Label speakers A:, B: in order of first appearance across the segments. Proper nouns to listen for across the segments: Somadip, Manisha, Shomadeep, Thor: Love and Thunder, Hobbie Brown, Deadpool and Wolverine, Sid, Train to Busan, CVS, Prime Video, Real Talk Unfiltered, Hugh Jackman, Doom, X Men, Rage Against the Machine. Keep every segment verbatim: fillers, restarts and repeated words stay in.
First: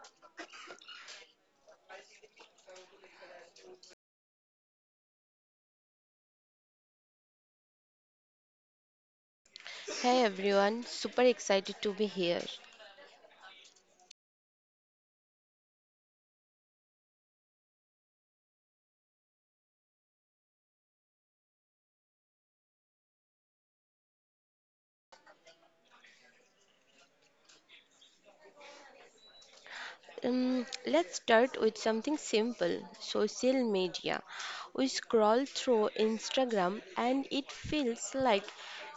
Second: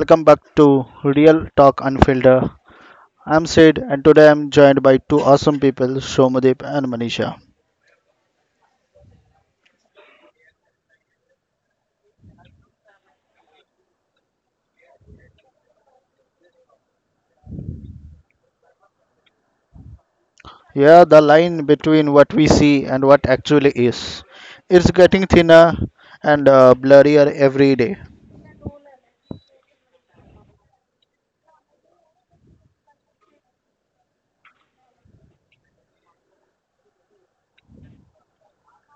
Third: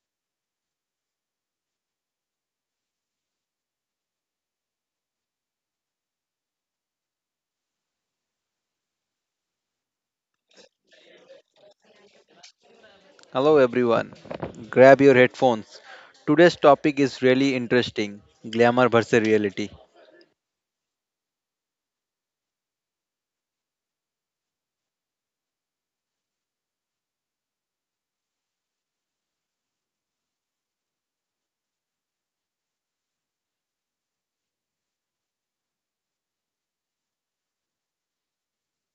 A: welcome back to Real Talk Unfiltered. I'm Sid and today I'm joined by two awesome people, Shomadeep and Manisha.
B: Hey everyone, super excited to be here.
C: Hello everyone. Grab your headphones. Today's topic is really interesting. Glamour versus reality.
A: Yeah, the line between what we see and what actually is. It's getting thinner and uh, blurrier every day.
B: Um, let's start with something simple social media. We scroll through Instagram and it feels like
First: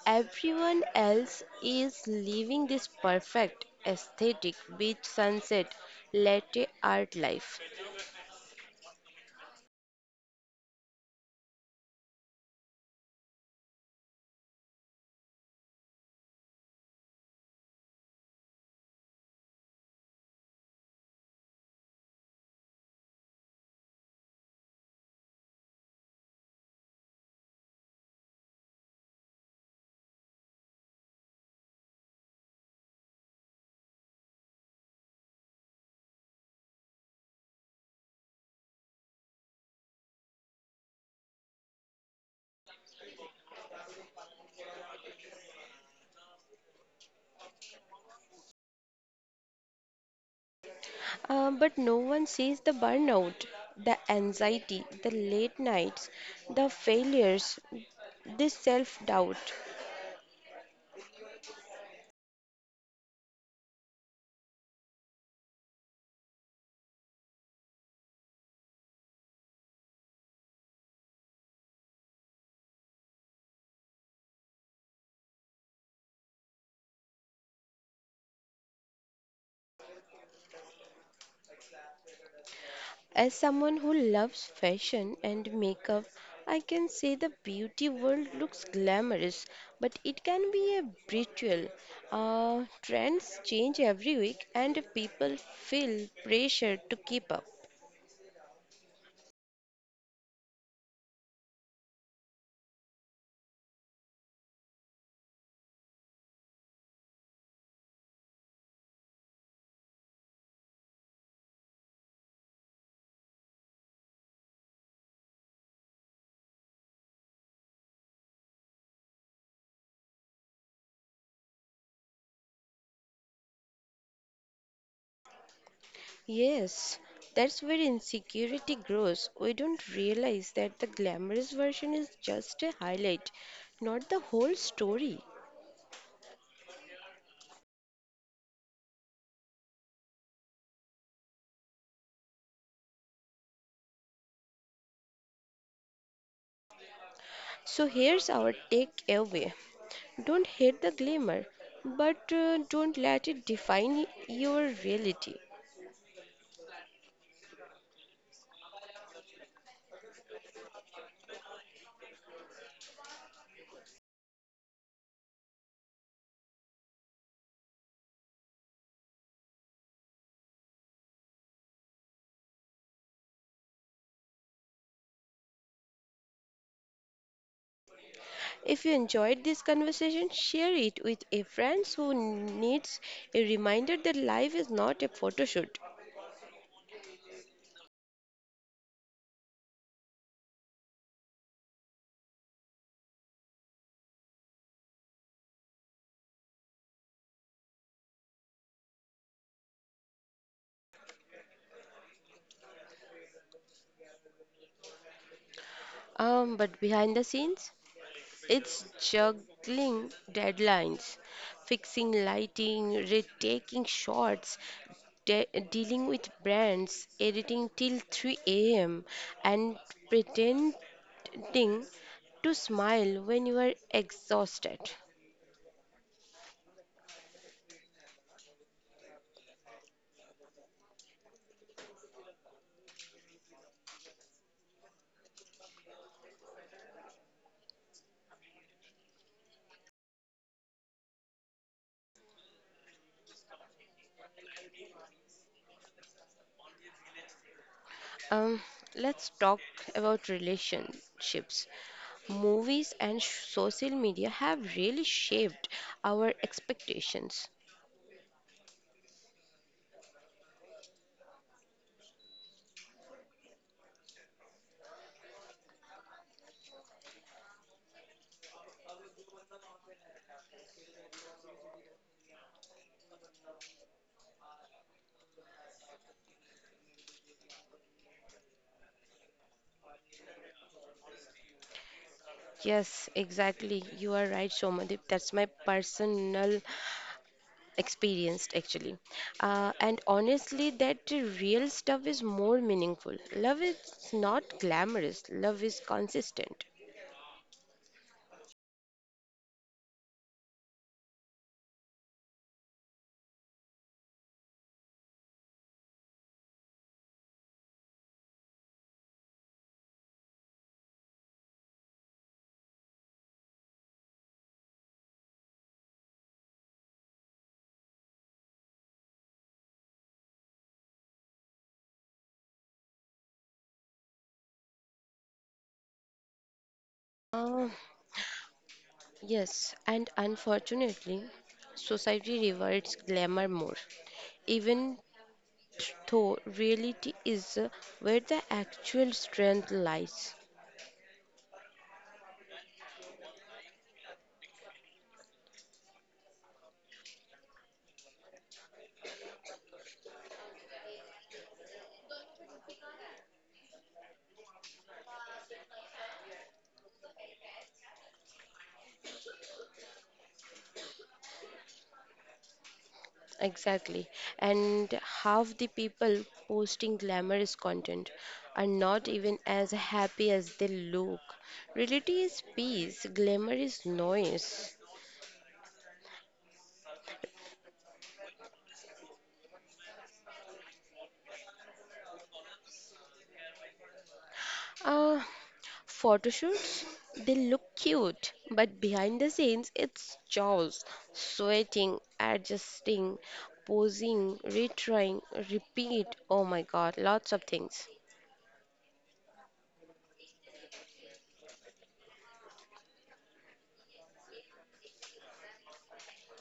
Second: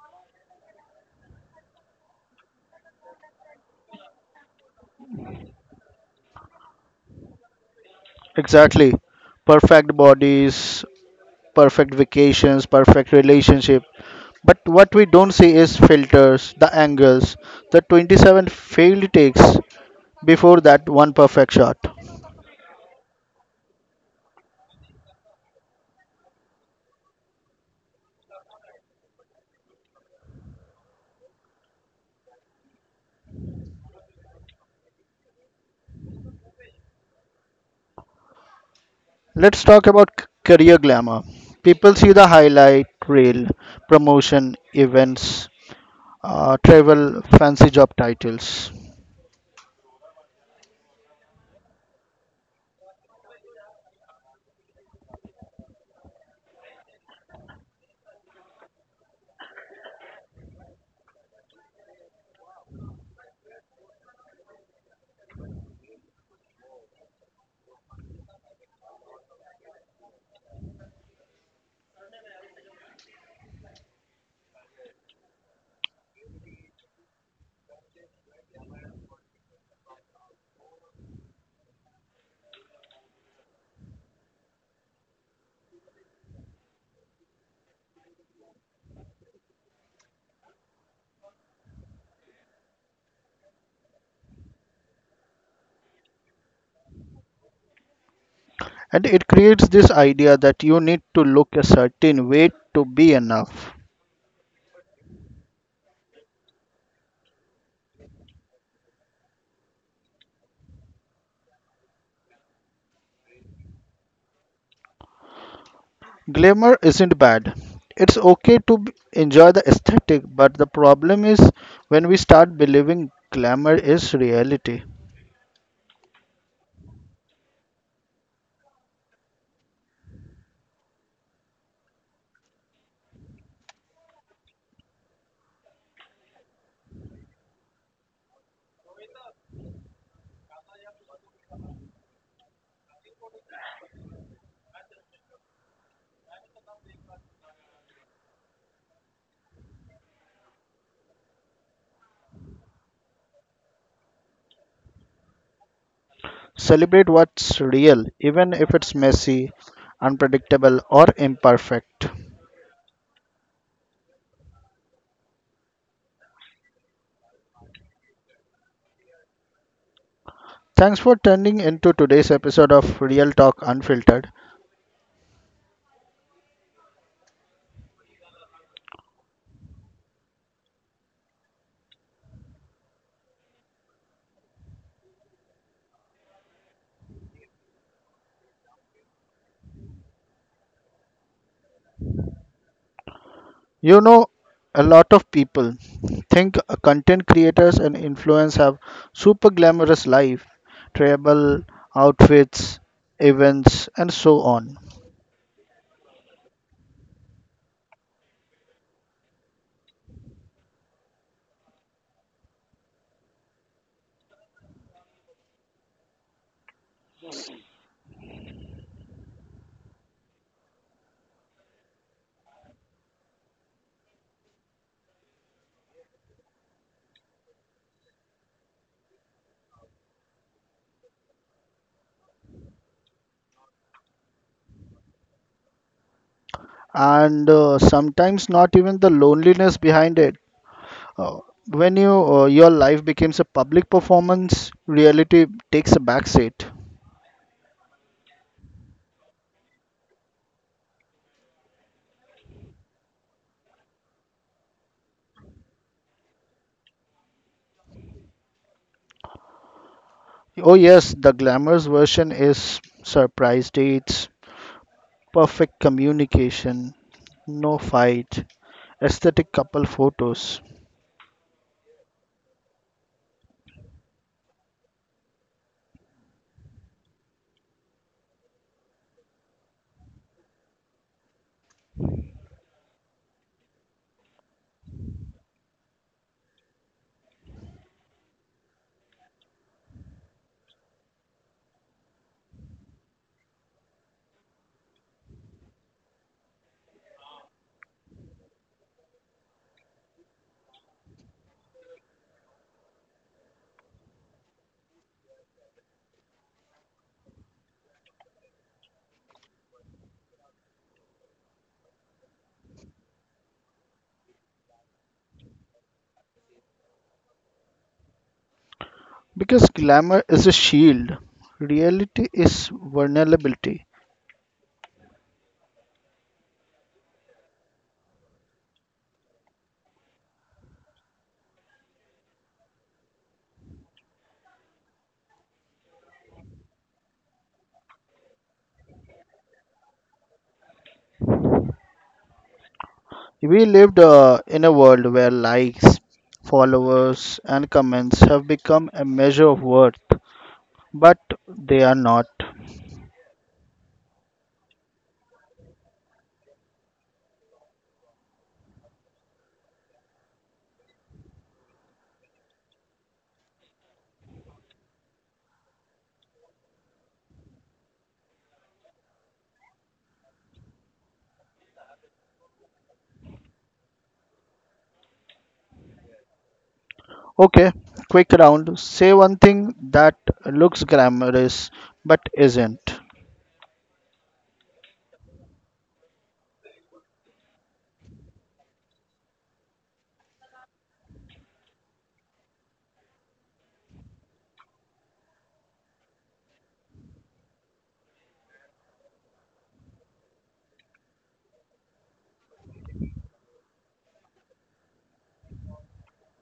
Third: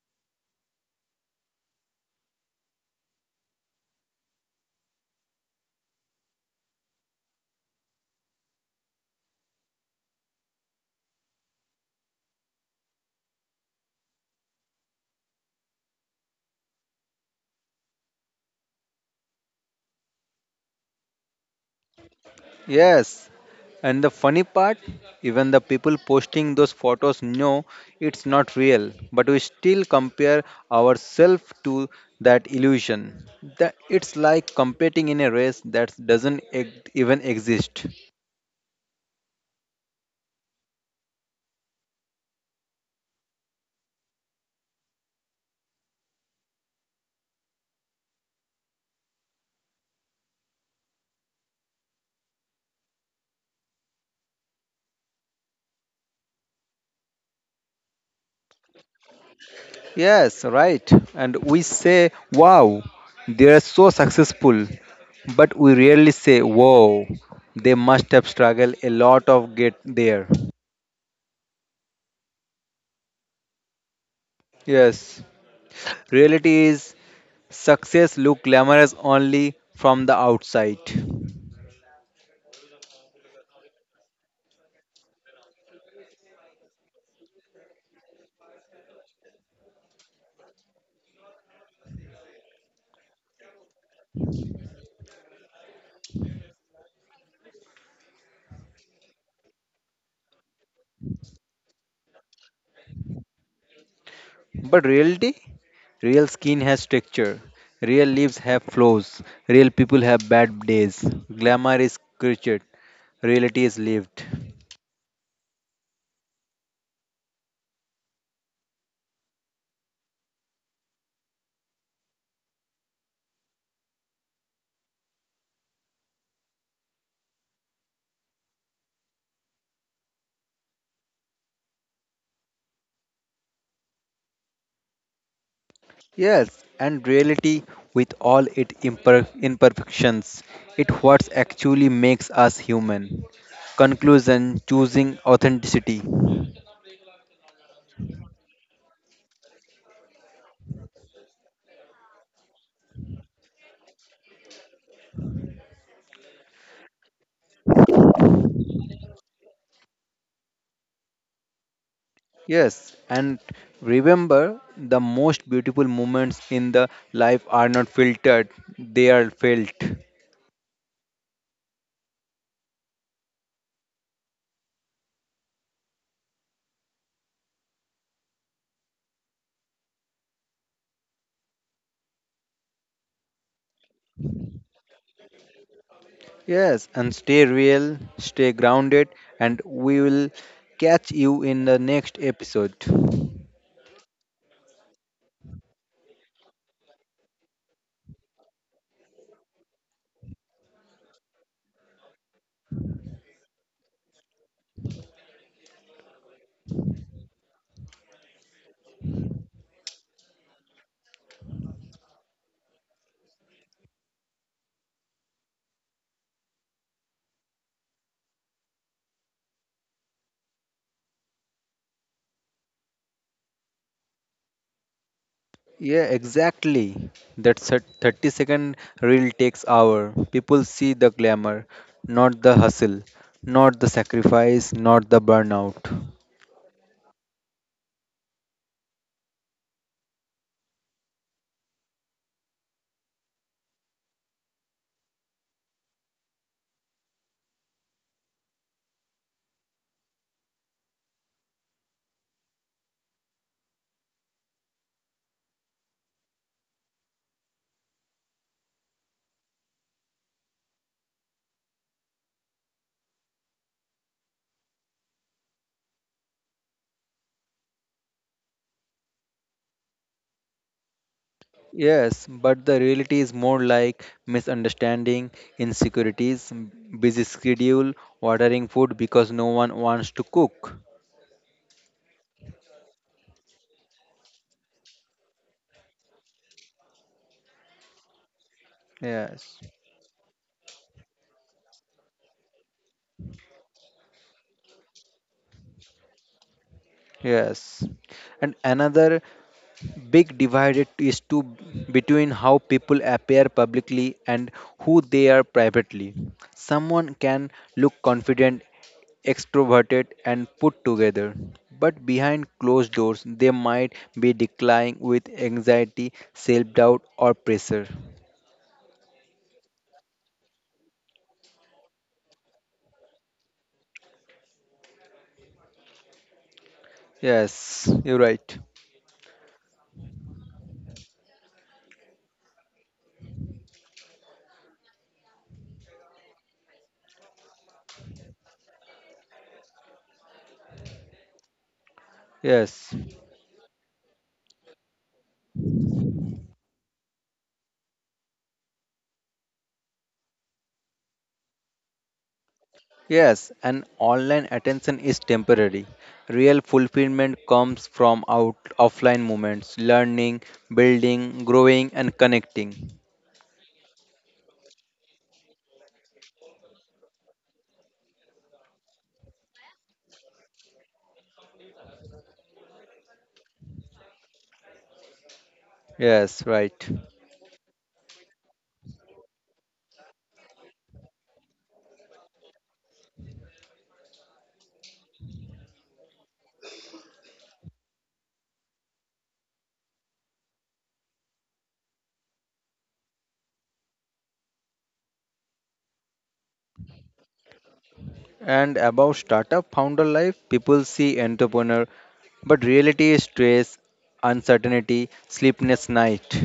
B: everyone else is living this perfect aesthetic beach sunset latte art life.
A: Exactly. Perfect bodies, perfect vacations, perfect relationship. But what we don't see is filters, the angles, the twenty-seven failed takes before that one perfect shot.
C: Yes. And the funny part, even the people posting those photos know it's not real, but we still compare ourselves to that illusion. That it's like competing in a race that doesn't e- even exist.
A: Let's talk about c- career glamour. People see the highlight reel, promotion, events, uh, travel, fancy job titles.
B: Uh, but no one sees the burnout, the anxiety, the late nights, the failures, this self doubt.
C: Yes, right. And we say, wow, they are so successful. But we rarely say, wow, they must have struggled a lot of get there. Yes. Reality is success look glamorous only from the outside.
B: As someone who loves fashion and makeup, I can say the beauty world looks glamorous, but it can be a brutal. Uh, trends change every week, and people feel pressure to keep up.
A: And it creates this idea that you need to look a certain way to be enough.
C: But reality? Real skin has texture. Real leaves have flaws. Real people have bad days. Glamour is created. Reality is lived.
A: Glamour isn't bad. It's okay to b- enjoy the aesthetic, but the problem is when we start believing glamour is reality.
B: Yes, that's where insecurity grows. We don't realize that the glamorous version is just a highlight, not the whole story.
C: Yes, and reality with all its imper- imperfections, it what actually makes us human. Conclusion choosing authenticity.
B: So here's our takeaway. Don't hate the glamour, but uh, don't let it define your reality.
A: Celebrate what's real, even if it's messy, unpredictable, or imperfect.
C: Yes, and remember the most beautiful moments in the life are not filtered, they are felt.
A: Thanks for turning into today's episode of Real Talk Unfiltered.
B: If you enjoyed this conversation, share it with a friend who needs a reminder that life is not a photo shoot.
C: Yes, and stay real, stay grounded, and we will catch you in the next episode.
A: You know, a lot of people think content creators and influencers have super glamorous life, travel, outfits, events, and so on.
B: Um, but behind the scenes, it's juggling deadlines, fixing lighting, retaking shots, de- dealing with brands, editing till three a m, and pretend thing to smile when you are exhausted.
C: Yeah, exactly. That thir- thirty second reel takes hour. People see the glamour, not the hustle, not the sacrifice, not the burnout.
A: And uh, sometimes not even the loneliness behind it. Uh, when you uh, your life becomes a public performance, reality takes a backseat.
B: Um, let's talk about relationships. Movies and sh- social media have really shaped our expectations.
A: Oh yes, the glamorous version is surprise dates, perfect communication, no fight, aesthetic couple photos.
C: Yes, but the reality is more like misunderstanding, insecurities, busy schedule, ordering food because no one wants to cook.
B: Yes, exactly. You are right, Somadip. That's my personal experience, actually.
C: Yes,
B: Uh, and honestly, that the real stuff is more meaningful. Love is not glamorous, love is consistent.
C: yes. And another big divide is to between how people appear publicly and who they are privately. Someone can look confident, extroverted, and put together, but behind closed doors, they might be declining with anxiety, self doubt, or pressure.
A: Because glamour is a shield, reality is vulnerability.
B: Uh,
C: Yes, you're right.
B: Yes, and unfortunately, society rewards glamour more, even though reality is uh, where the actual strength lies.
C: Yes.
A: We lived uh, in a world where likes, followers, and comments have become a measure of worth, but they are not.
C: Yes, and online attention is temporary. Real fulfillment comes from out offline moments, learning, building, growing, and connecting.
B: Exactly. And half the people posting glamorous content are not even as happy as they look. Reality is peace, glamour is noise.
C: Yes, right.
A: Okay, quick round. Say one thing that looks glamorous but isn't.
B: Uh, Photoshoots, they look cute, but behind the scenes, it's chaos. Sweating, adjusting, posing, retrying, repeat. Oh my god, lots of things.
C: And about startup founder life, people see entrepreneur, but reality is stress, uncertainty, sleepless night.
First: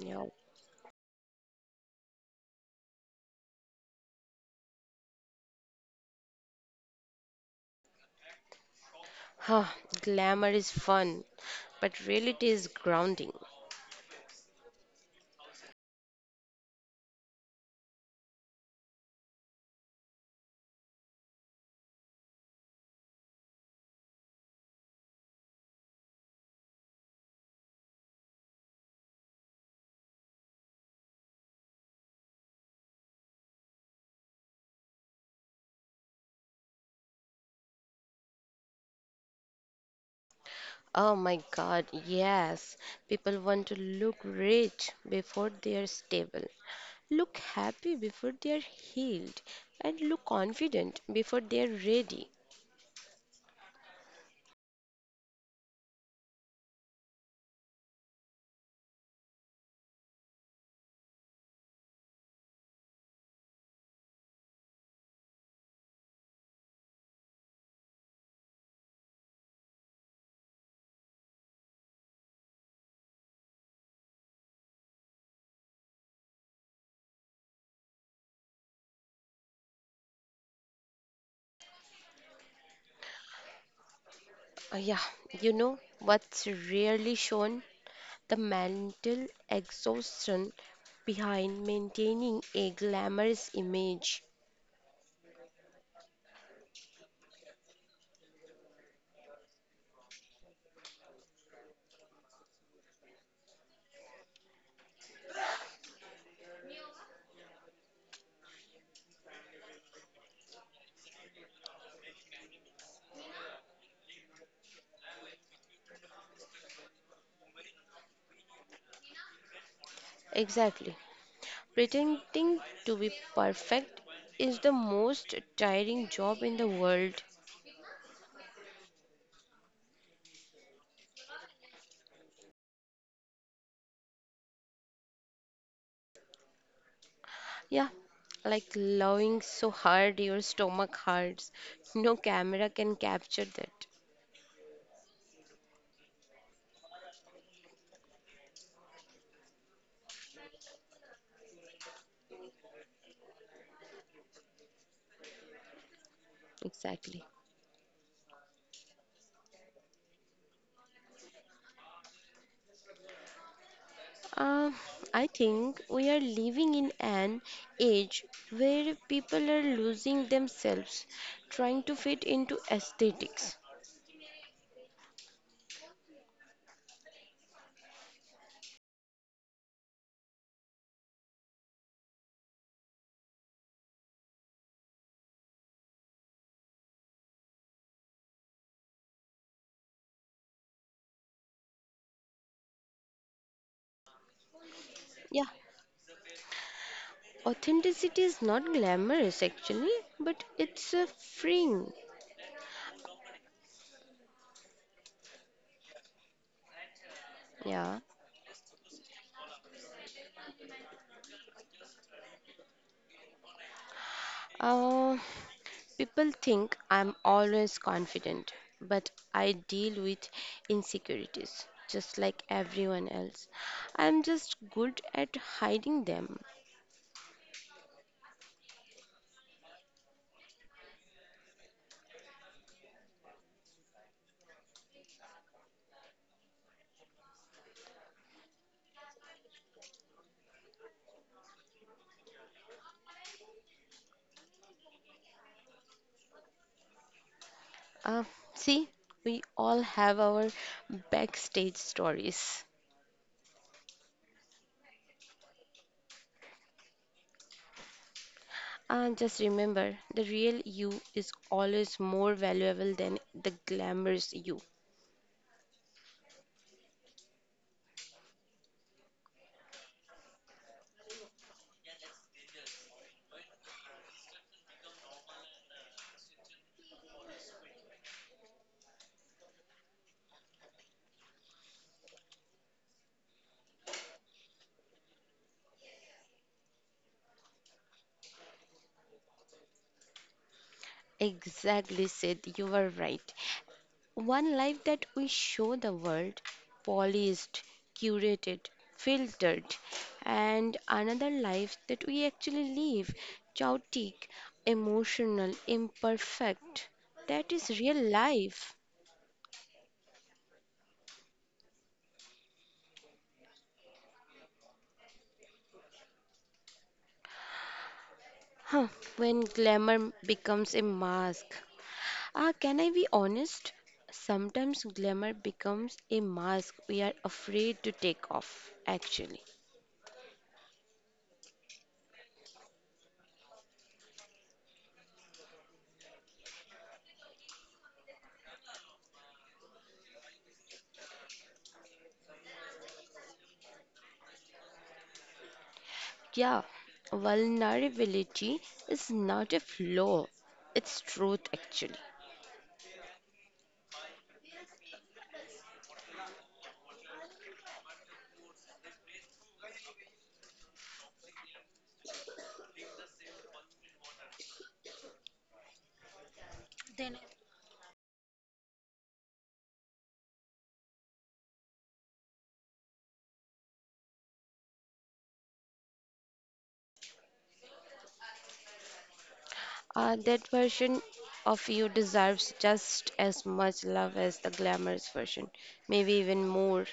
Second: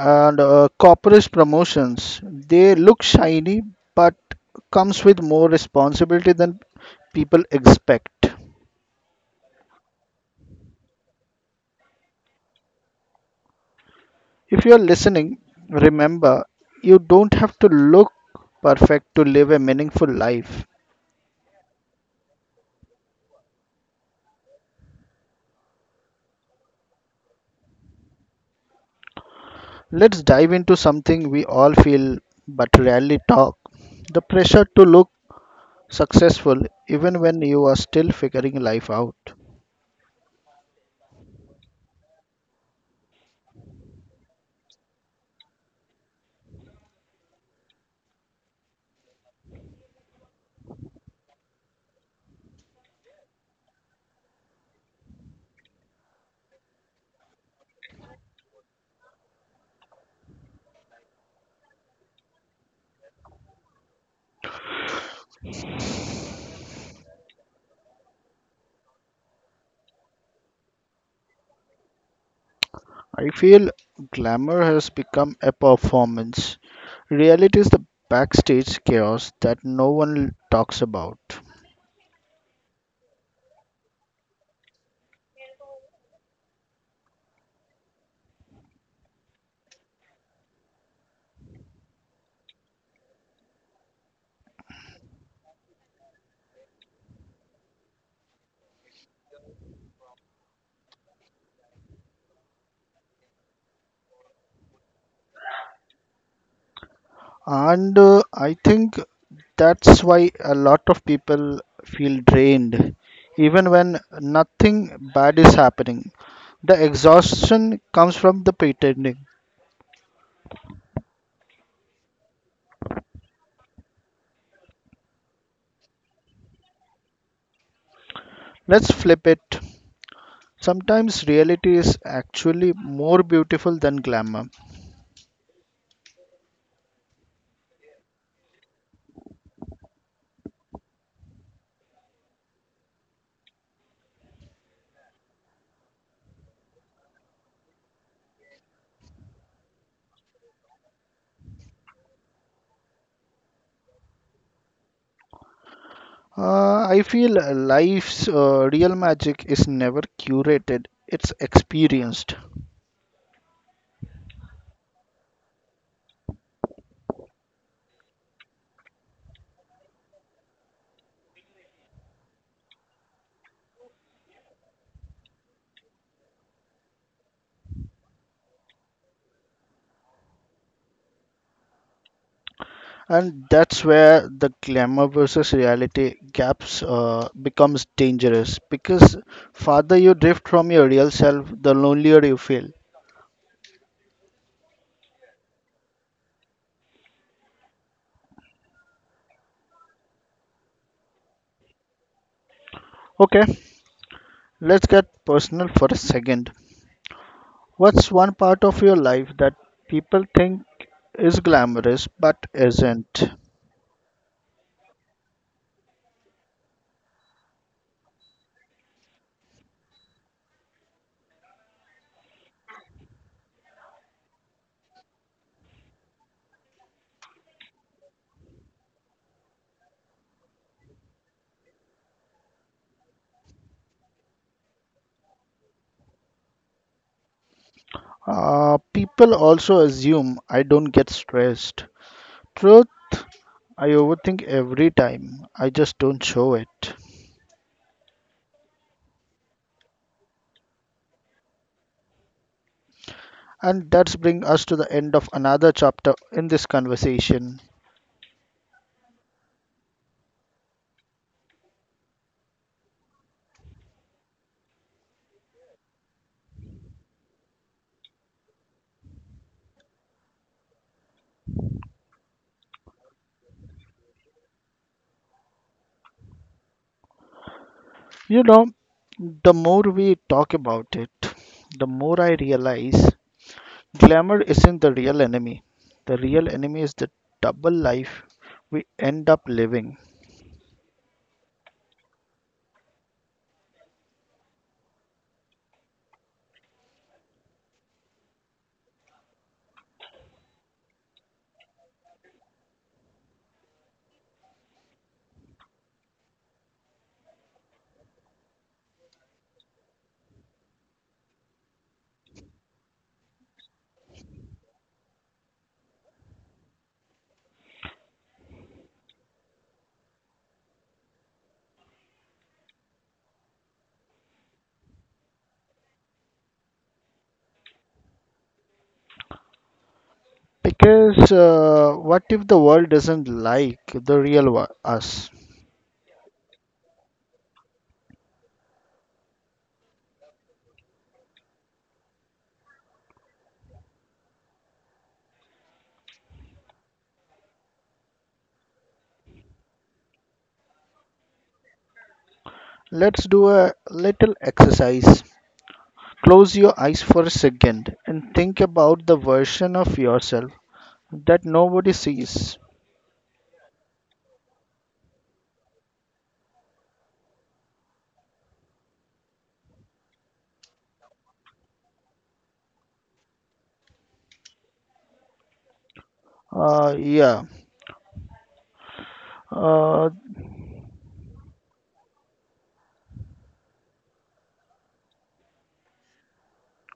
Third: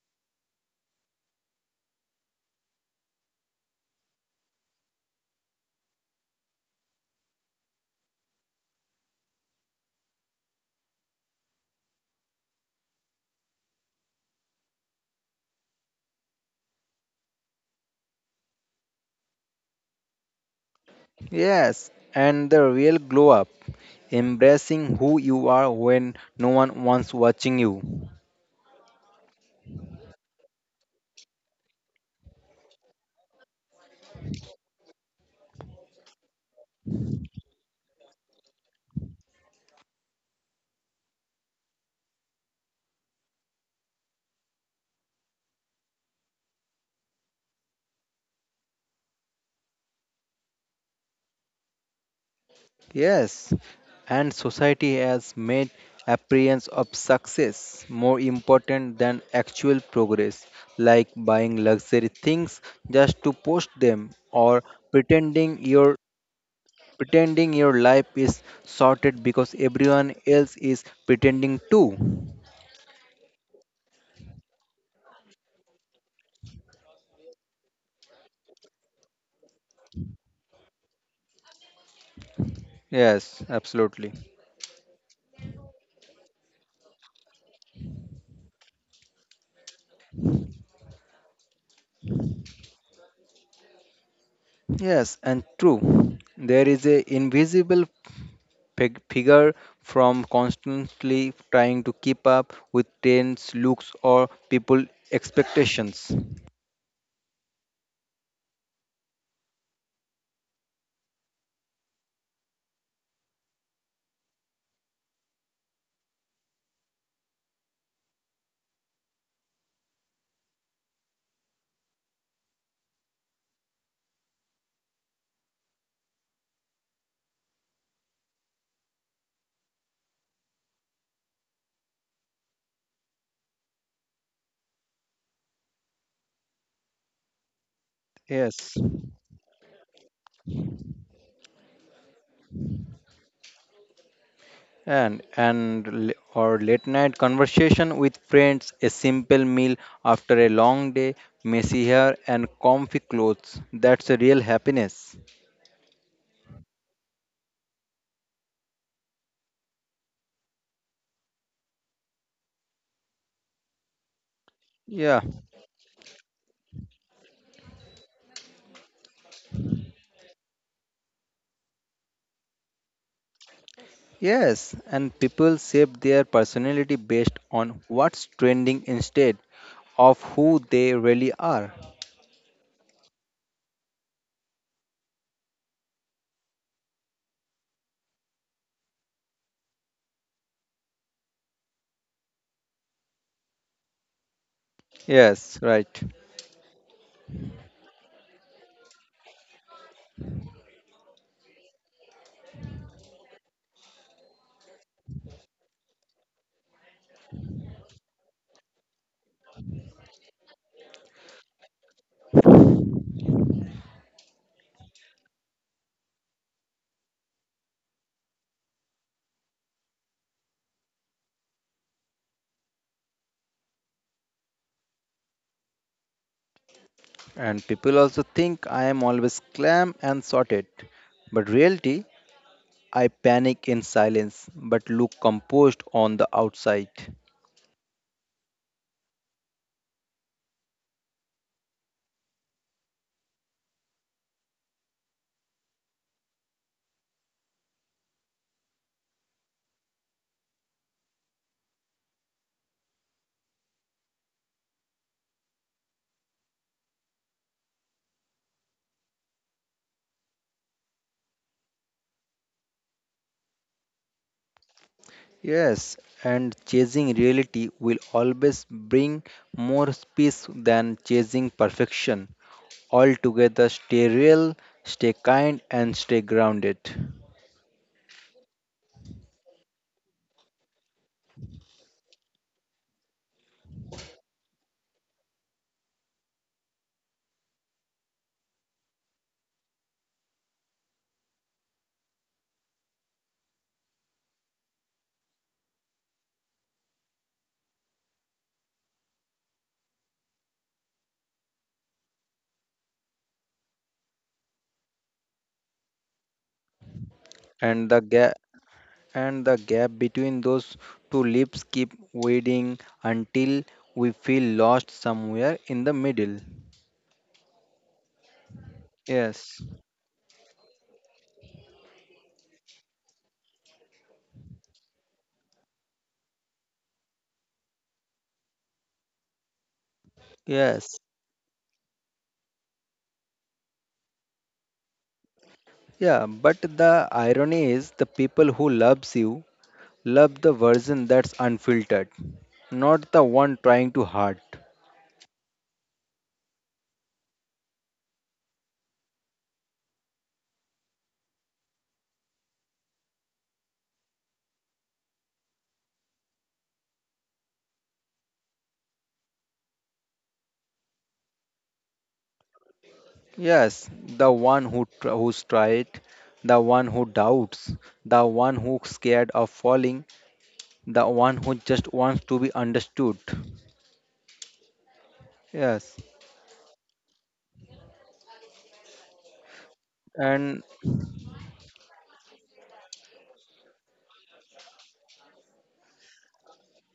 B: Yeah.
A: uh, corporate promotions, they look shiny but comes with more responsibility than people expect.
B: Huh, glamour is fun, but reality is grounding.
A: If you are listening, remember you don't have to look perfect to live a meaningful life.
C: Yes, and the real glow up, embracing who you are when no one wants watching you.
A: Let's dive into something we all feel but rarely talk, the pressure to look successful even when you are still figuring life out.
B: Oh my god, yes. People want to look rich before they are stable. Look happy before they are healed and look confident before they are ready.
C: Yes, and society has made appearance of success more important than actual progress, like buying luxury things just to post them or pretending your pretending your life is sorted because everyone else is pretending too.
A: I feel glamour has become a performance. Reality is the backstage chaos that no one talks about.
C: Yes, absolutely.
B: Uh, yeah, you know what's rarely shown? The mental exhaustion behind maintaining a glamorous image.
C: Yes, and true. There is a invisible peg- figure from constantly trying to keep up with trends, looks, or people expectations.
A: And uh, I think that's why a lot of people feel drained, even when nothing bad is happening. The exhaustion comes from the pretending.
B: Exactly. Pretending to be perfect is the most tiring job in the world.
A: Let's flip it. Sometimes reality is actually more beautiful than glamour.
B: Yeah, like
C: Yes,
B: loving so hard your stomach hurts. No camera can capture that.
C: and and l- or late night conversation with friends, a simple meal after a long day, messy hair and comfy clothes. That's a real happiness.
A: Uh, I
B: Exactly.
A: feel uh, life's uh, real magic is never curated, it's experienced.
B: Uh,
C: Yeah.
B: I think we are living in an age where people are losing themselves trying to fit into aesthetics.
C: Yes, and people shape their personality based on what's trending instead of who they really are.
A: And that's where the glamour versus reality gaps uh, becomes dangerous because farther you drift from your real self, the lonelier you feel.
B: Yeah,
C: Yes, right.
B: authenticity is not glamorous actually, but it's uh, freeing.
A: Okay, let's get personal for a second.
B: Yeah.
A: What's one part of your life that people think is glamorous but isn't?
B: Uh, People think I'm always confident, but I deal with insecurities just like everyone else. I'm just good at hiding them.
C: And people also think I am always calm and sorted. But reality, I panic in silence but look composed on the outside.
A: Uh, people also assume I don't get stressed. Truth, I overthink every time. I just don't show it.
B: Uh, See, we all have our backstage stories.
A: And that's bring us to the end of another chapter in this conversation.
B: And just remember, the real you is always more valuable than the glamorous you.
C: Yes, and chasing reality will always bring more peace than chasing perfection. Altogether, stay real, stay kind, and stay grounded.
A: You know, the more we talk about it, the more I realize glamour isn't the real enemy. The real enemy is the double life we end up living.
B: Exactly, Sid, you were right. One life that we show the world, polished, curated, filtered, and another life that we actually live, chaotic, emotional, imperfect. That is
C: And the
B: real
C: gap
B: life.
C: and the gap between those two lips keep widening until we feel lost somewhere in the middle.
B: Huh, when
C: Yes.
B: glamour becomes a mask. Ah, can I be honest? Sometimes glamour becomes a mask we are afraid to take off, actually.
C: Yes.
A: Because uh, what if the world doesn't like the real wa- us?
C: Yeah, but the irony is the people who loves you love the version that's unfiltered, not the one trying to hard.
B: Yeah, vulnerability is not a flaw, it's truth, actually.
A: Let's do a little exercise. Close your eyes for a second and think about the version of yourself that nobody sees.
C: Yes, the one who tr- who's tried, the one who doubts, the one who's scared of falling, the one who just wants to be understood. Yes,
A: Uh, yeah. Uh,
B: Uh, that
C: and
B: version of you deserves just as much love as the glamorous version, maybe even more.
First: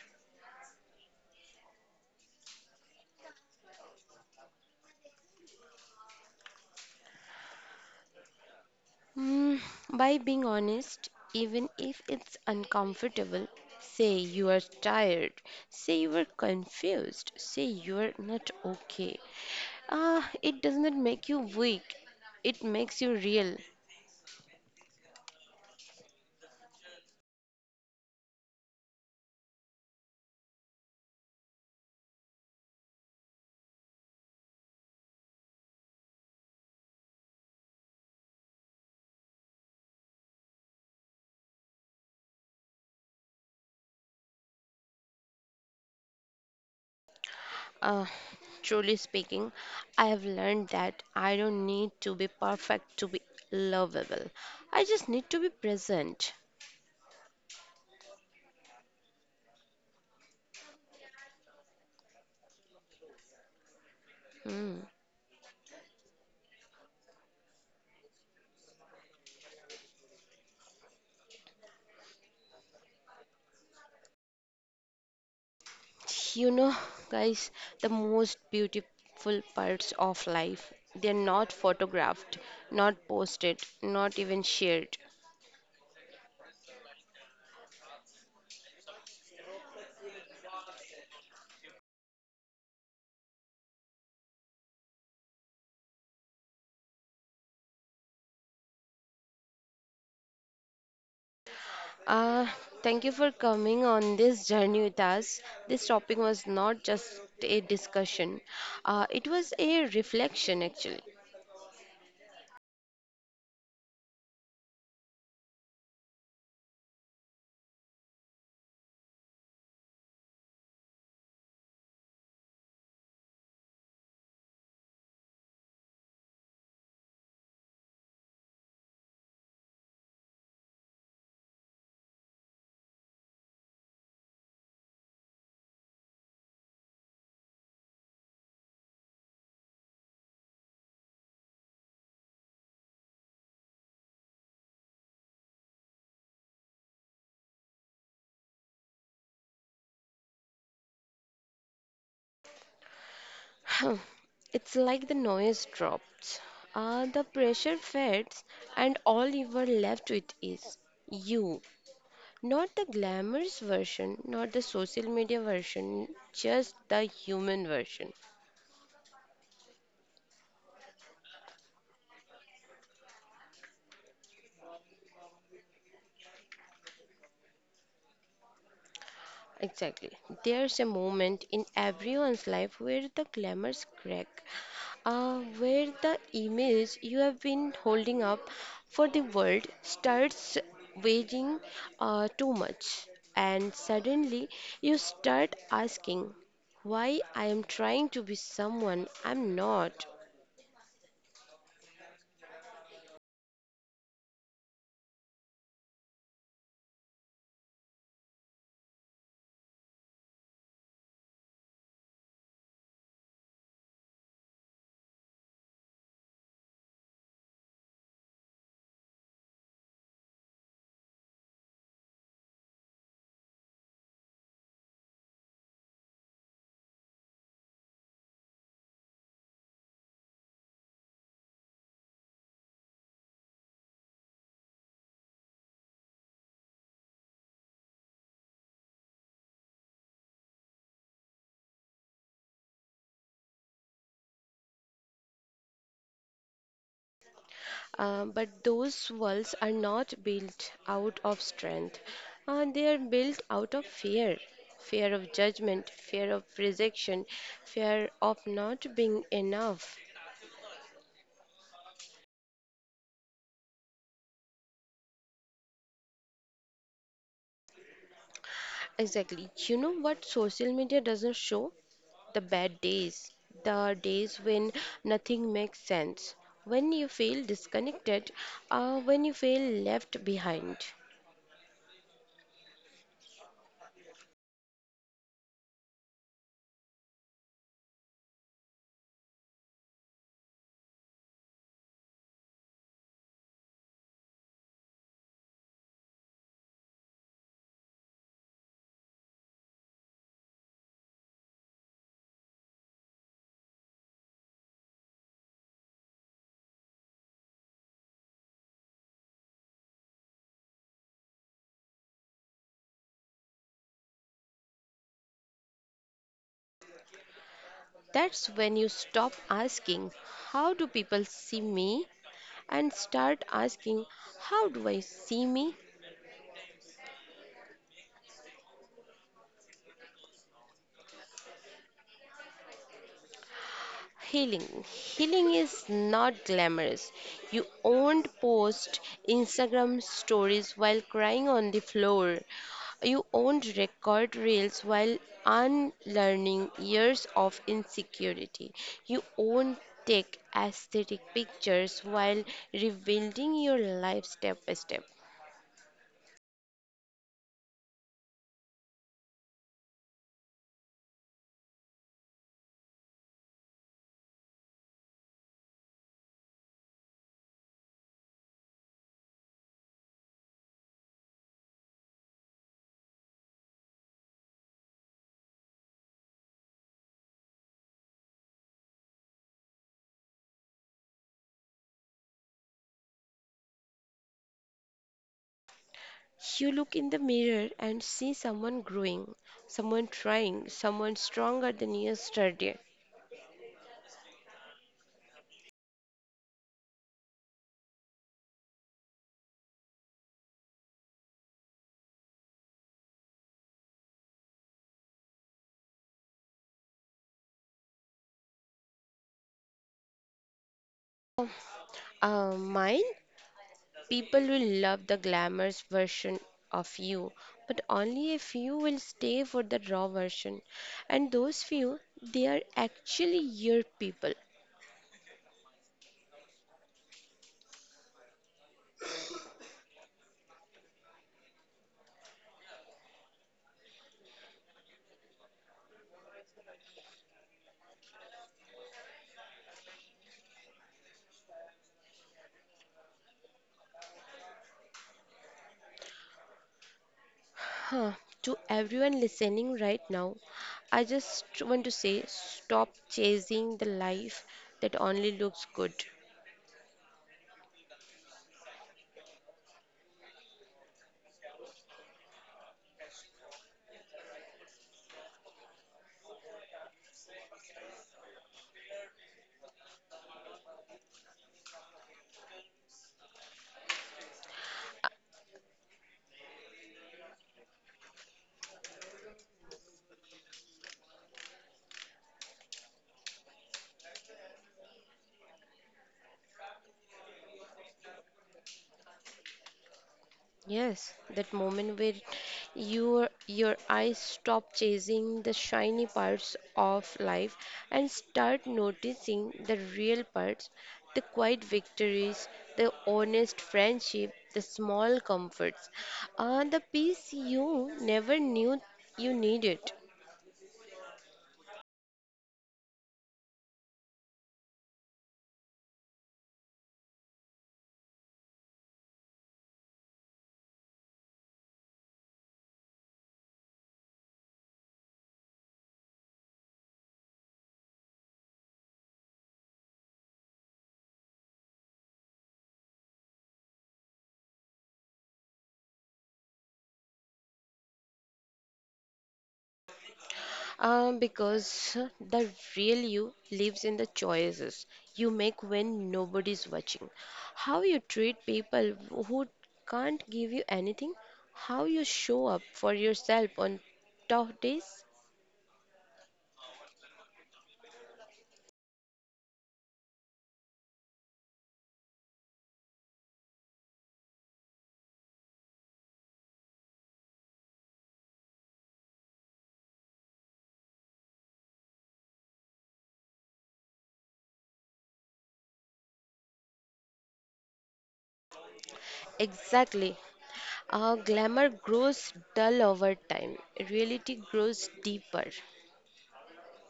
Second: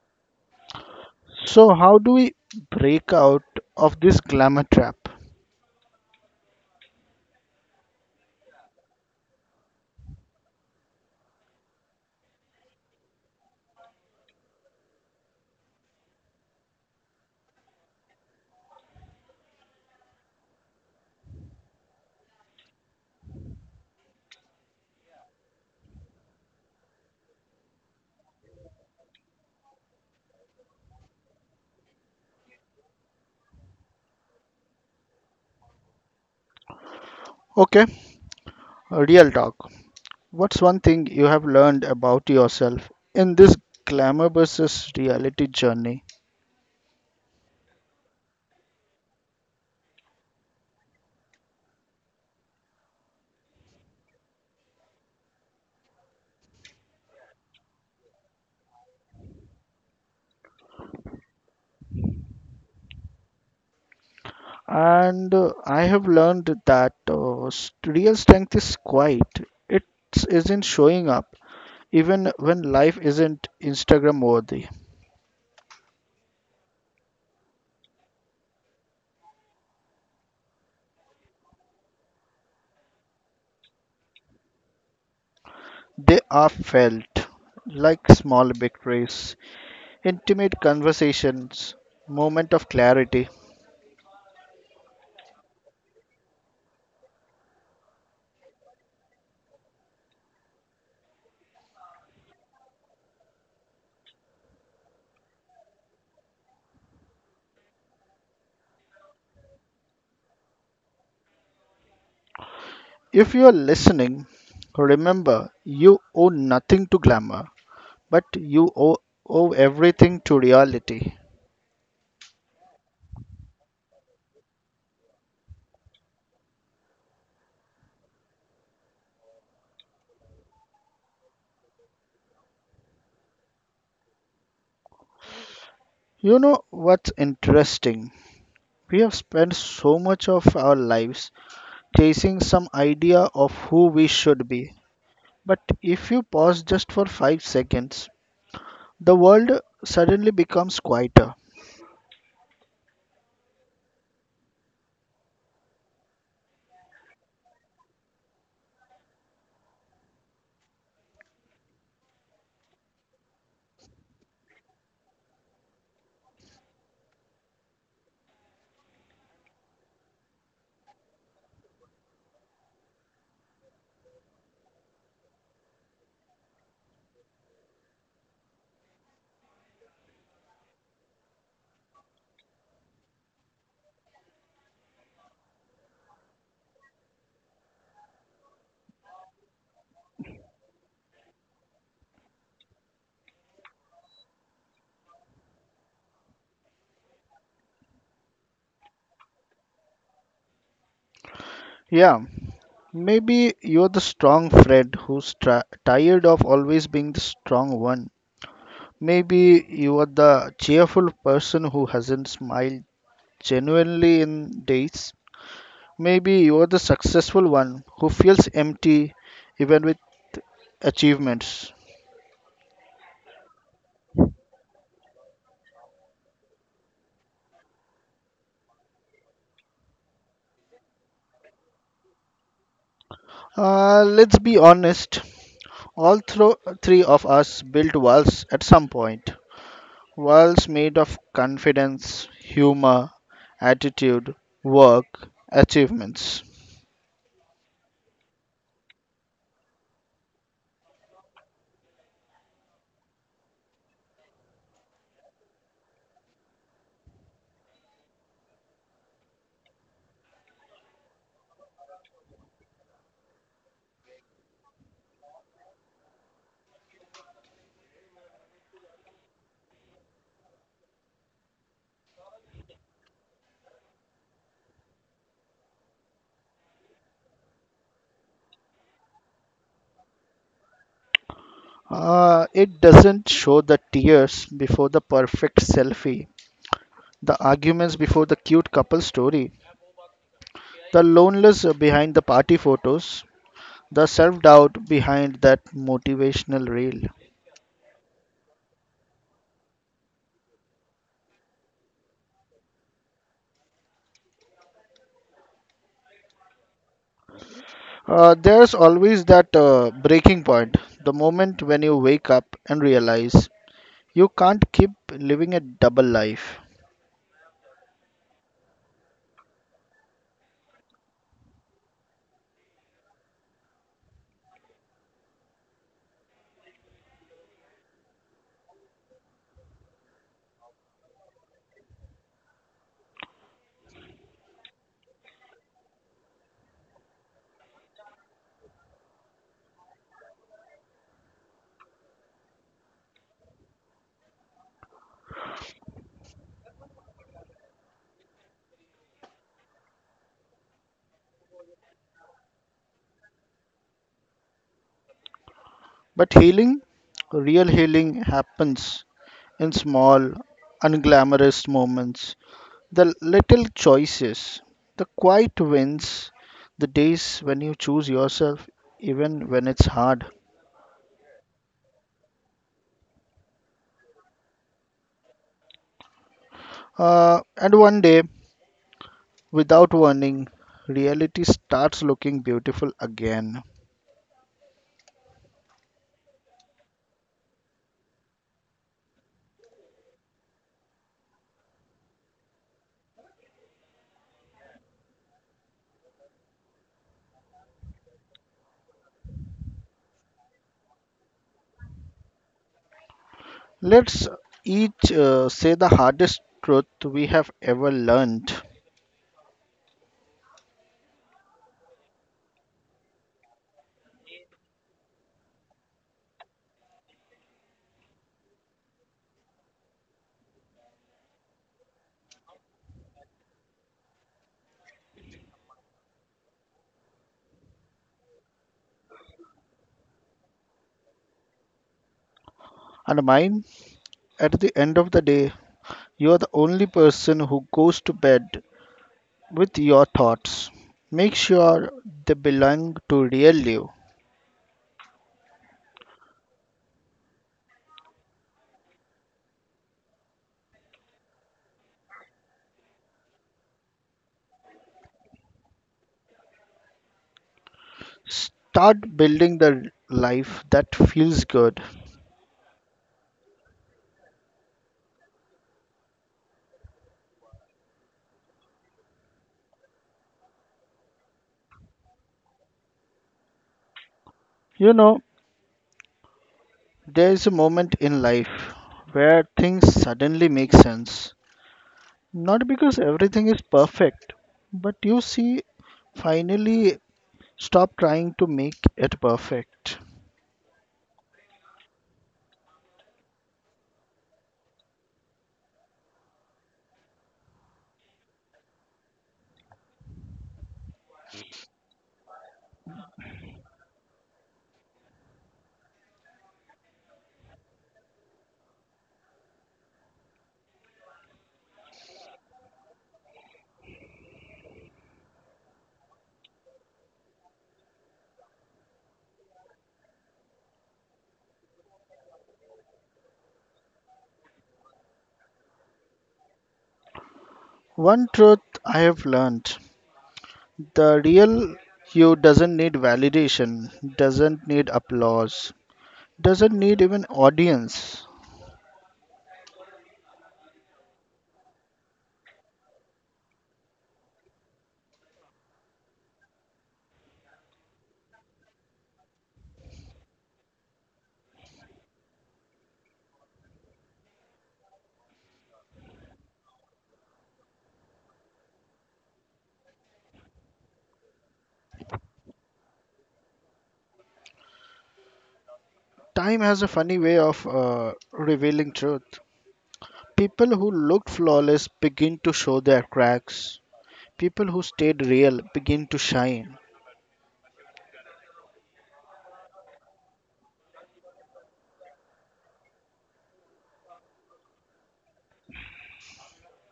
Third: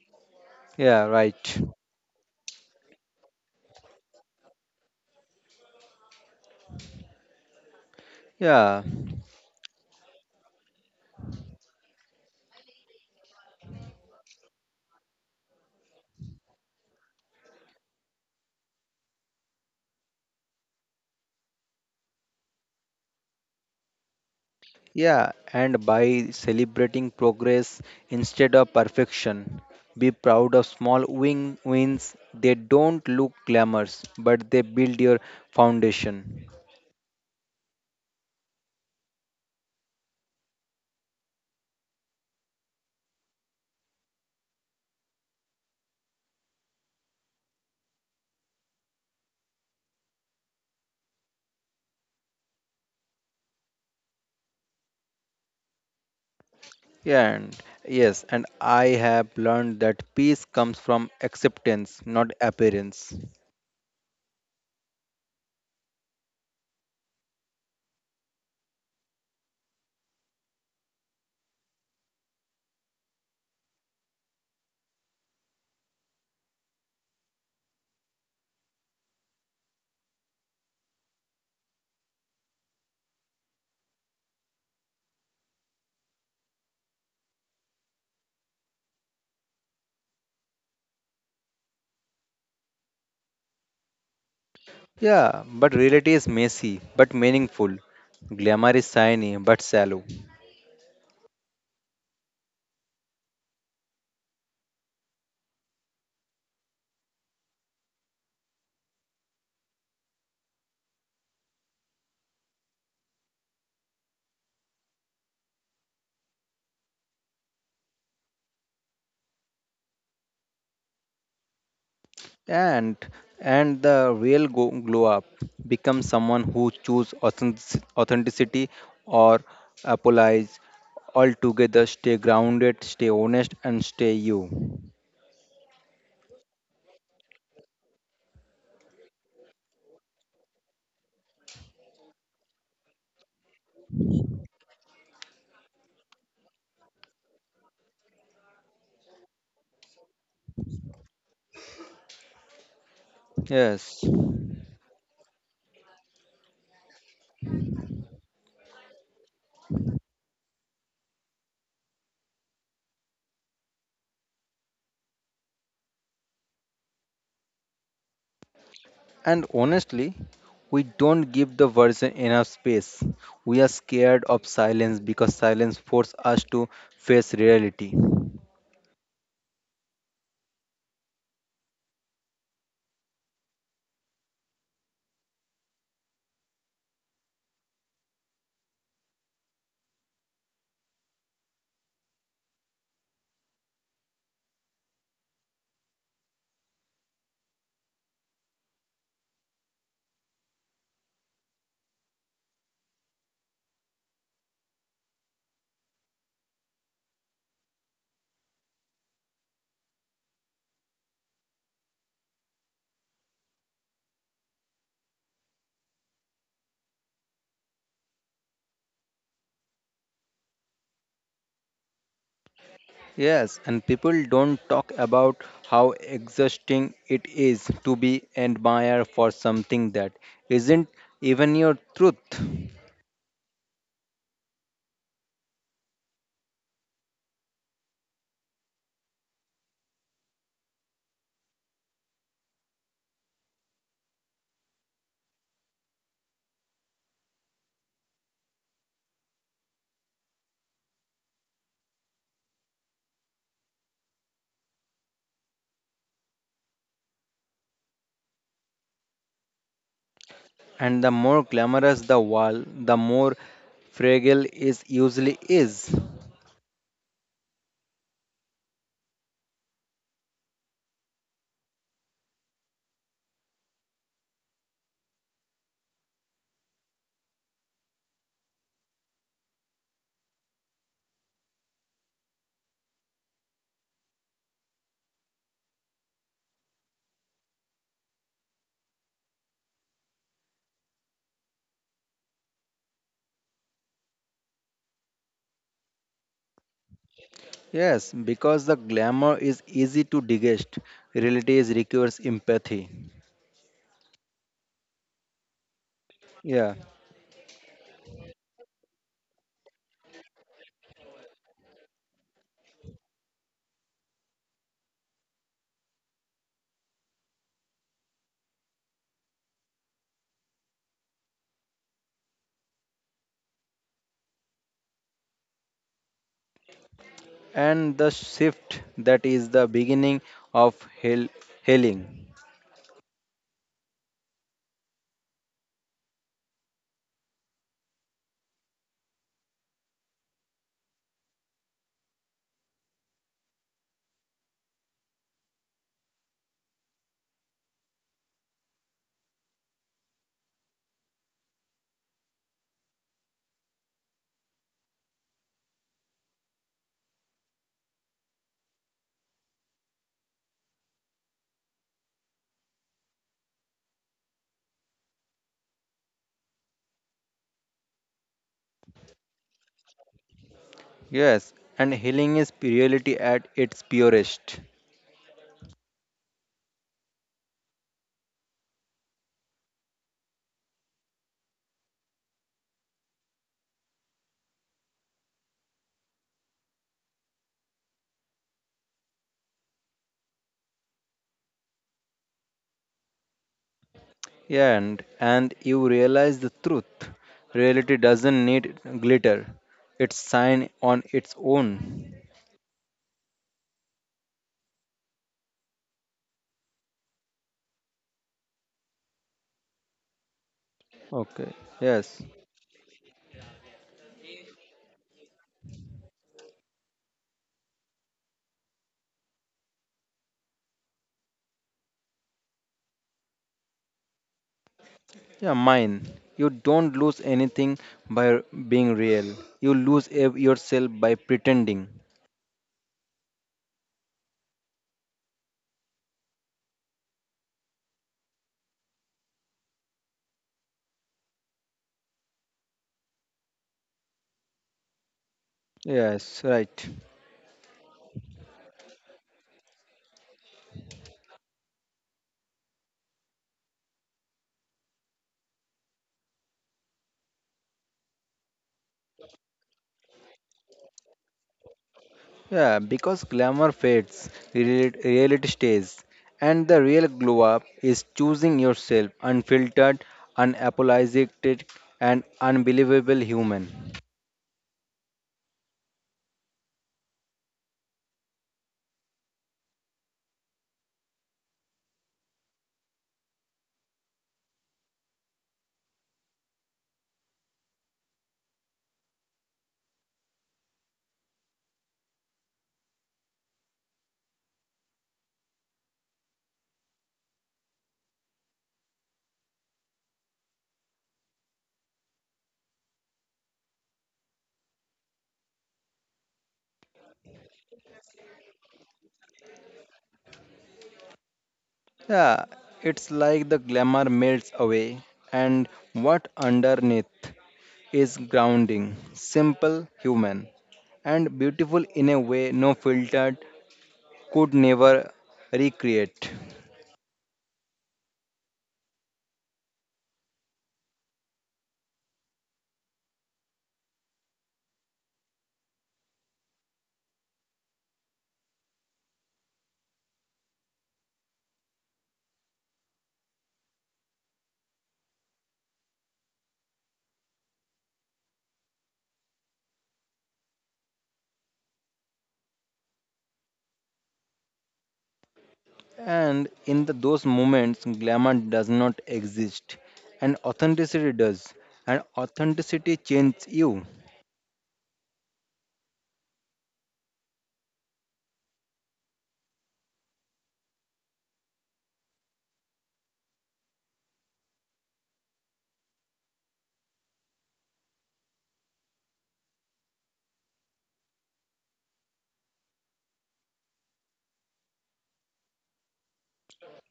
C: yeah, right.
A: so, how do we break out of this glamour trap?
C: Yeah,
B: Mm, by being honest, even if it's uncomfortable, say you are tired, say you are confused, say you are not okay. Ah, it does not make you weak, it makes you real.
C: yeah, and by celebrating progress instead of perfection. Be proud of small win- wins. They don't look glamorous, but they build your foundation.
A: Okay, real talk. What's one thing you have learned about yourself in this glamour versus reality journey?
B: Uh, Truly speaking, I have learned that I don't need to be perfect to be lovable. I just need to be present.
C: Yeah, and Yes, and I have learned that peace comes from acceptance, not appearance.
B: Hmm.
A: And uh, I have learned that uh, s- real strength is quiet. It isn't showing up, even when life isn't Instagram worthy.
B: You know, guys, the most beautiful parts of life, they're not photographed, not posted, not even shared.
A: They are felt like small victories, intimate conversations, moment of clarity.
C: Yeah, but reality is messy but meaningful. Glamour is shiny but shallow.
B: Uh, Thank you for coming on this journey with us. This topic was not just a discussion, uh, it was a reflection actually.
A: If you're listening, remember you owe nothing to glamour, but you owe, owe everything to reality.
C: And and the real go- glow up becomes someone who choose authentic- authenticity or apologize altogether. Stay grounded, stay honest, and stay you.
A: You know what's interesting? We have spent so much of our lives chasing some idea of who we should be. But if you pause just for five seconds, the world suddenly becomes quieter.
C: Yes.
B: It's like the noise drops, uh, the pressure fades, and all you were left with is you. Not the glamorous version, not the social media version, just the human version.
C: And honestly, we don't give the version enough space. We are scared of silence because silence forces us to face reality.
B: Exactly. There's a moment in everyone's life where the glamours crack, uh, where the image you have been holding up for the world starts weighing uh, too much, and suddenly you start asking why I am trying to be someone I'm not.
A: Yeah, maybe you're the strong Fred who's tra- tired of always being the strong one. Maybe you are the cheerful person who hasn't smiled genuinely in days. Maybe you are the successful one who feels empty even with achievements.
C: Yes, and people don't talk about how exhausting it is to be admired for something that isn't even your truth.
A: Uh, let's be honest, all thro- three of us built walls at some point. Worlds made of confidence, humor, attitude, work, achievements.
B: Um, but those walls are not built out of strength, uh, they are built out of fear fear of judgment, fear of rejection, fear of not being enough.
C: And the more glamorous the wall, the more fragile it usually is.
B: Exactly. You know what social media doesn't show? The bad days, the days when nothing makes sense, when you feel disconnected, uh, when you feel left behind.
A: Uh, it doesn't show the tears before the perfect selfie, the arguments before the cute couple story, the loneliness behind the party photos, the self doubt behind that motivational reel.
C: Yes, because the glamour is easy to digest, reality is requires empathy. Yeah,
A: Uh, there's always that uh, breaking point, the moment when you wake up and realize you can't keep living a double life.
B: That's when you stop asking, how do people see me? And start asking, how do I see me?
C: and the shift that is the beginning of heal- healing.
B: Healing. Healing is not glamorous. You won't post Instagram stories while crying on the floor. You won't record reels while unlearning years of insecurity. You won't take aesthetic pictures while rebuilding your life step by step.
A: But healing, real healing, happens in small, unglamorous moments, the little choices, the quiet wins, the days when you choose yourself, even when it's hard.
C: Yes, and healing is reality at its purest.
A: Uh, and one day, without warning, reality starts looking beautiful again.
B: You look in the mirror and see someone growing, someone trying, someone stronger than yesterday.
C: Yeah, and and you realize the truth. Reality doesn't need glitter. It's shine on its own.
A: Let's each uh, say the hardest truth we have ever learned.
C: Okay. Yes.
B: Uh, mine? People will love the glamorous version of you, but only a few will stay for the raw version. And those few, they are actually your people.
C: Yeah, mine. You don't lose anything by being real. You lose ev- yourself by pretending.
A: And mine, at the end of the day, you're the only person who goes to bed with your thoughts. Make sure they belong to real you.
C: Yes, right.
B: Huh. To everyone listening right now, I just want to say stop chasing the life that only looks good.
A: Start building the life that feels good.
C: Yeah, because glamour fades, real- reality stays. And the real glow up is choosing yourself unfiltered, unapologetic, and unbelievable human.
A: You know, there is a moment in life where things suddenly make sense. Not because everything is perfect, but you see, finally stop trying to make it perfect.
B: Yes, that moment where your your eyes stop chasing the shiny parts of life and start noticing the real parts, the quiet victories, the honest friendship, the small comforts, uh, the peace you never knew you needed.
C: Yeah, it's like the glamour melts away and what underneath is grounding, simple, human, and beautiful in a way no filter could never recreate.
A: One truth I have learned: the real you doesn't need validation, doesn't need applause, doesn't need even audience.
B: Um, because the real you lives in the choices you make when nobody's watching. How you treat people who can't give you anything, how you show up for yourself on tough days.
C: And in the, those moments, glamour does not exist, and authenticity does, and authenticity changes you.
A: Time has a funny way of uh, revealing truth. People who looked flawless begin to show their cracks. People who stayed real begin to shine.
B: Exactly. Uh, glamour grows dull over time, reality grows deeper.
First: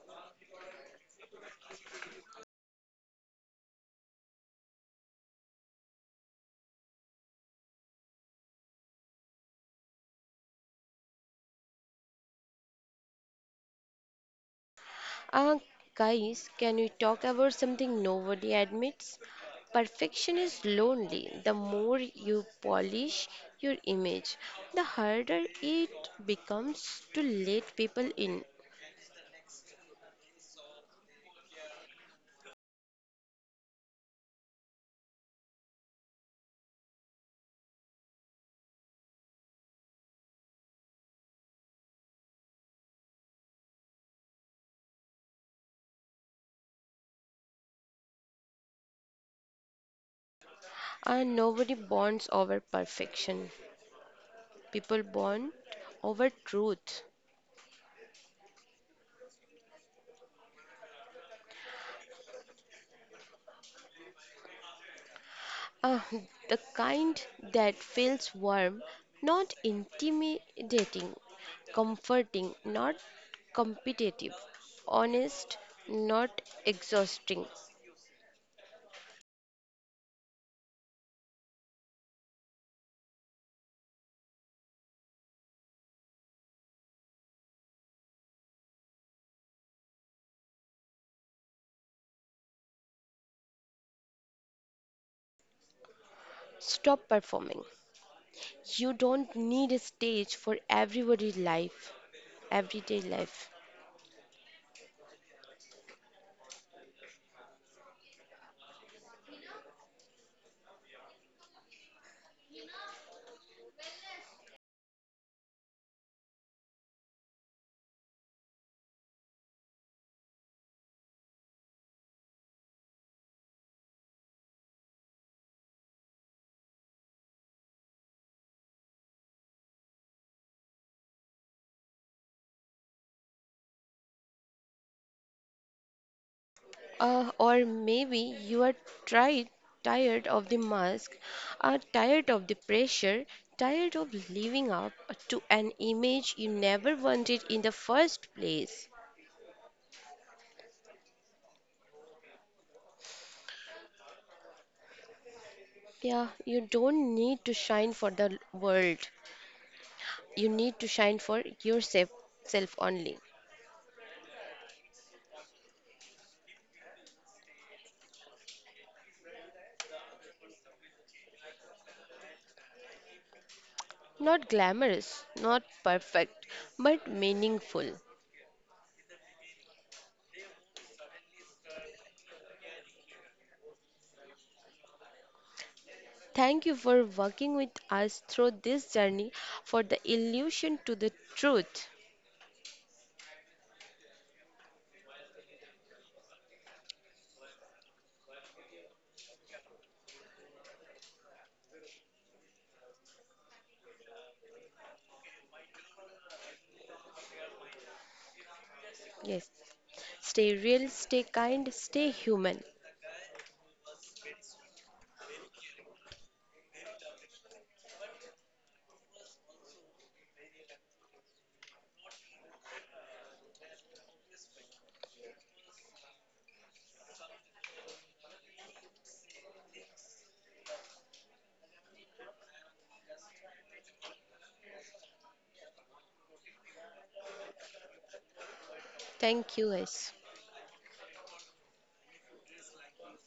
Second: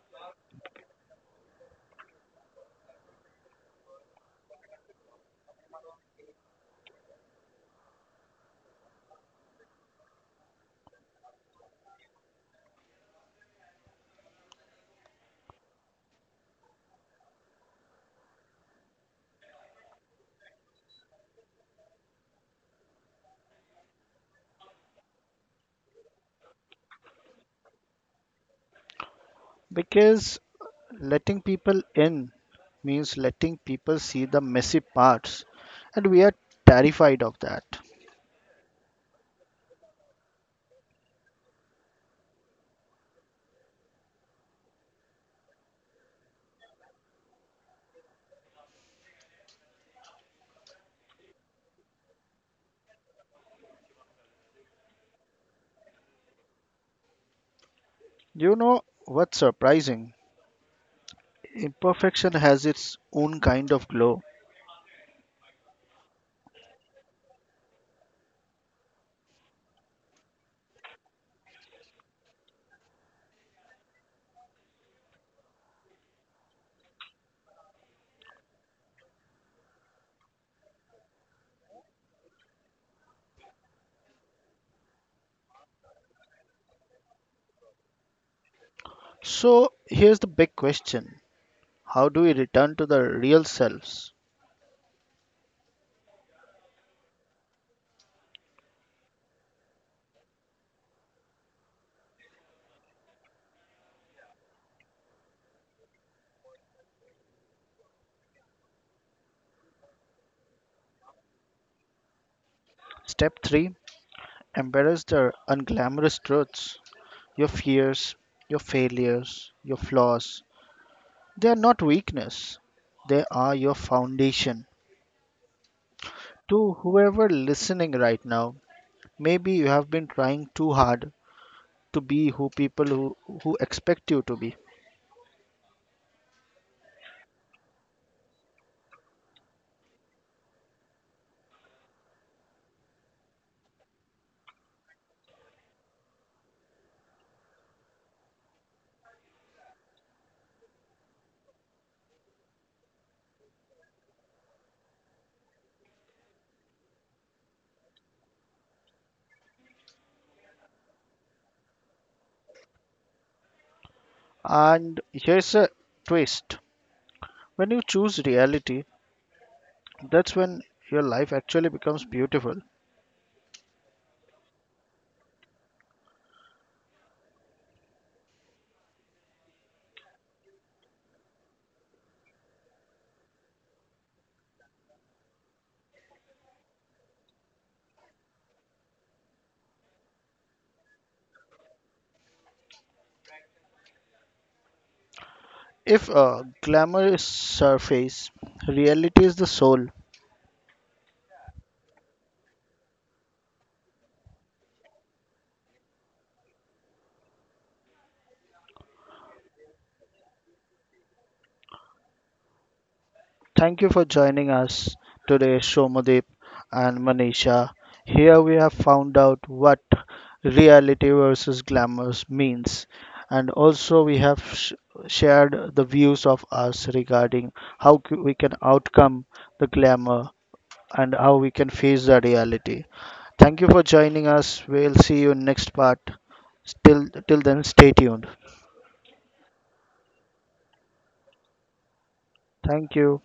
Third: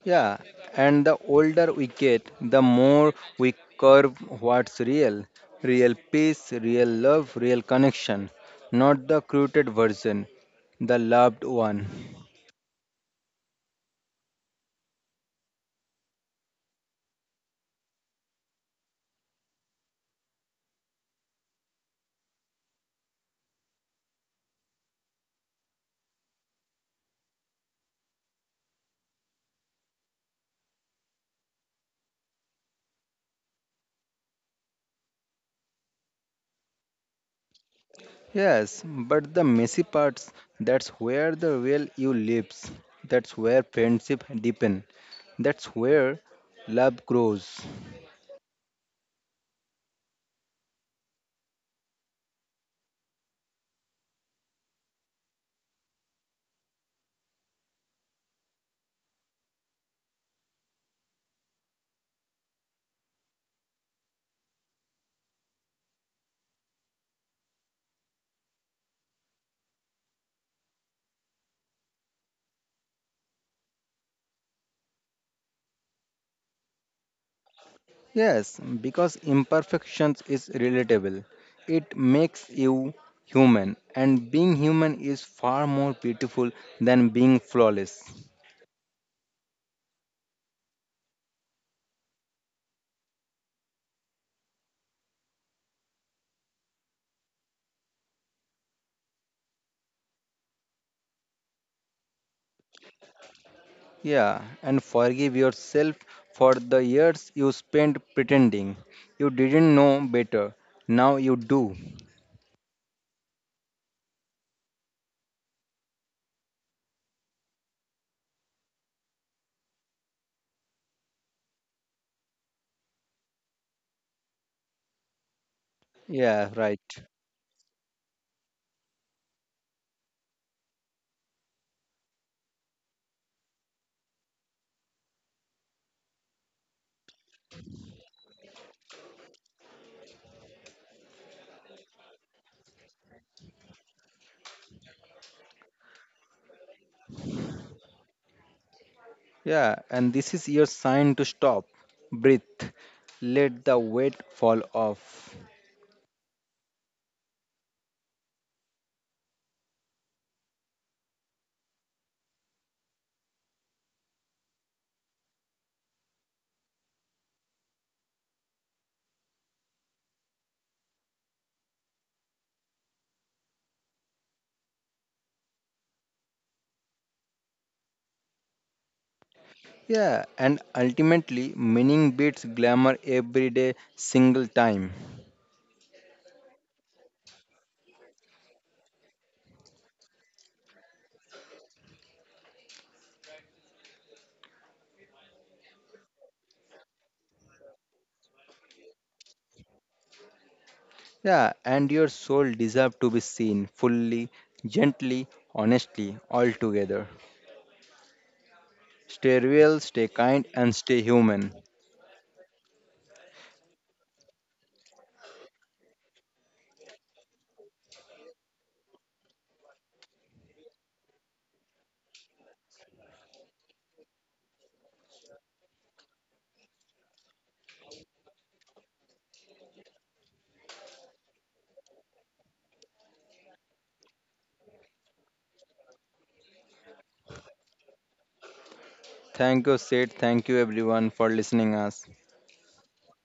C: Yeah, and the older we get, the more we curve what's real real peace, real love, real connection, not the created version, the loved one.
B: Uh, Guys, can we talk about something nobody admits? Perfection is lonely. The more you polish your image, the harder it becomes to let people in.
A: Because letting people in means letting people see the messy parts, and we are terrified of that.
C: Yes, but the messy parts, that's where the real you lives. That's where friendship deepen. That's where love grows.
B: And nobody bonds over perfection. People bond over truth.
A: You know what's surprising? Imperfection has its own kind of glow.
B: Uh, the kind that feels warm, not intimidating, comforting, not competitive, honest, not exhausting.
C: Yes, because imperfections is relatable. It makes you human and being human is far more beautiful than being flawless.
A: So here's the big question: how do we return to the real selves?
B: Stop performing. You don't need a stage for everybody's life, everyday life.
C: Yeah, and forgive yourself for the years you spent pretending. You didn't know better. Now you do.
A: Step three, embrace the unglamorous truths. Your fears, your failures, your flaws. They are not weakness, they are your foundation.
C: Yeah,
A: To
C: right.
A: whoever listening right now, maybe you have been trying too hard to be who people who, who expect you to be.
B: Uh, or maybe you are tried, tired of the mask, are tired of the pressure, tired of living up to an image you never wanted in the first place.
C: Yeah, and this is your sign to stop, breathe, let the weight fall off.
B: Yeah, you don't need to shine for the world. You need to shine for yourself self only.
A: And here's a twist, when you choose reality, that's when your life actually becomes beautiful.
B: Not glamorous, not perfect, but meaningful.
C: Yeah, and ultimately, meaning beats glamour every day, single time.
B: Thank you for walking with us through this journey for the illusion to the truth.
A: If uh, glamour is surface, reality is the soul.
C: Yeah, and your soul deserves to be seen fully, gently, honestly, altogether. Stay
B: Yes.
C: real, stay kind,
B: Stay
C: and
B: real,
C: stay
B: stay
C: human.
B: kind, stay human.
A: Thank you for joining us today, Shomadeep and Manisha. Here we have found out what reality versus glamour means, and also we have sh- shared the views of us regarding how c- we can outcome the glamour and how we can face the reality. Thank you for joining us. We'll see you in next part. Till till then, stay tuned.
B: Thank
C: Thank
B: you,
C: you,
B: guys.
C: Sid. Thank you, everyone, for listening us.
A: Thank you.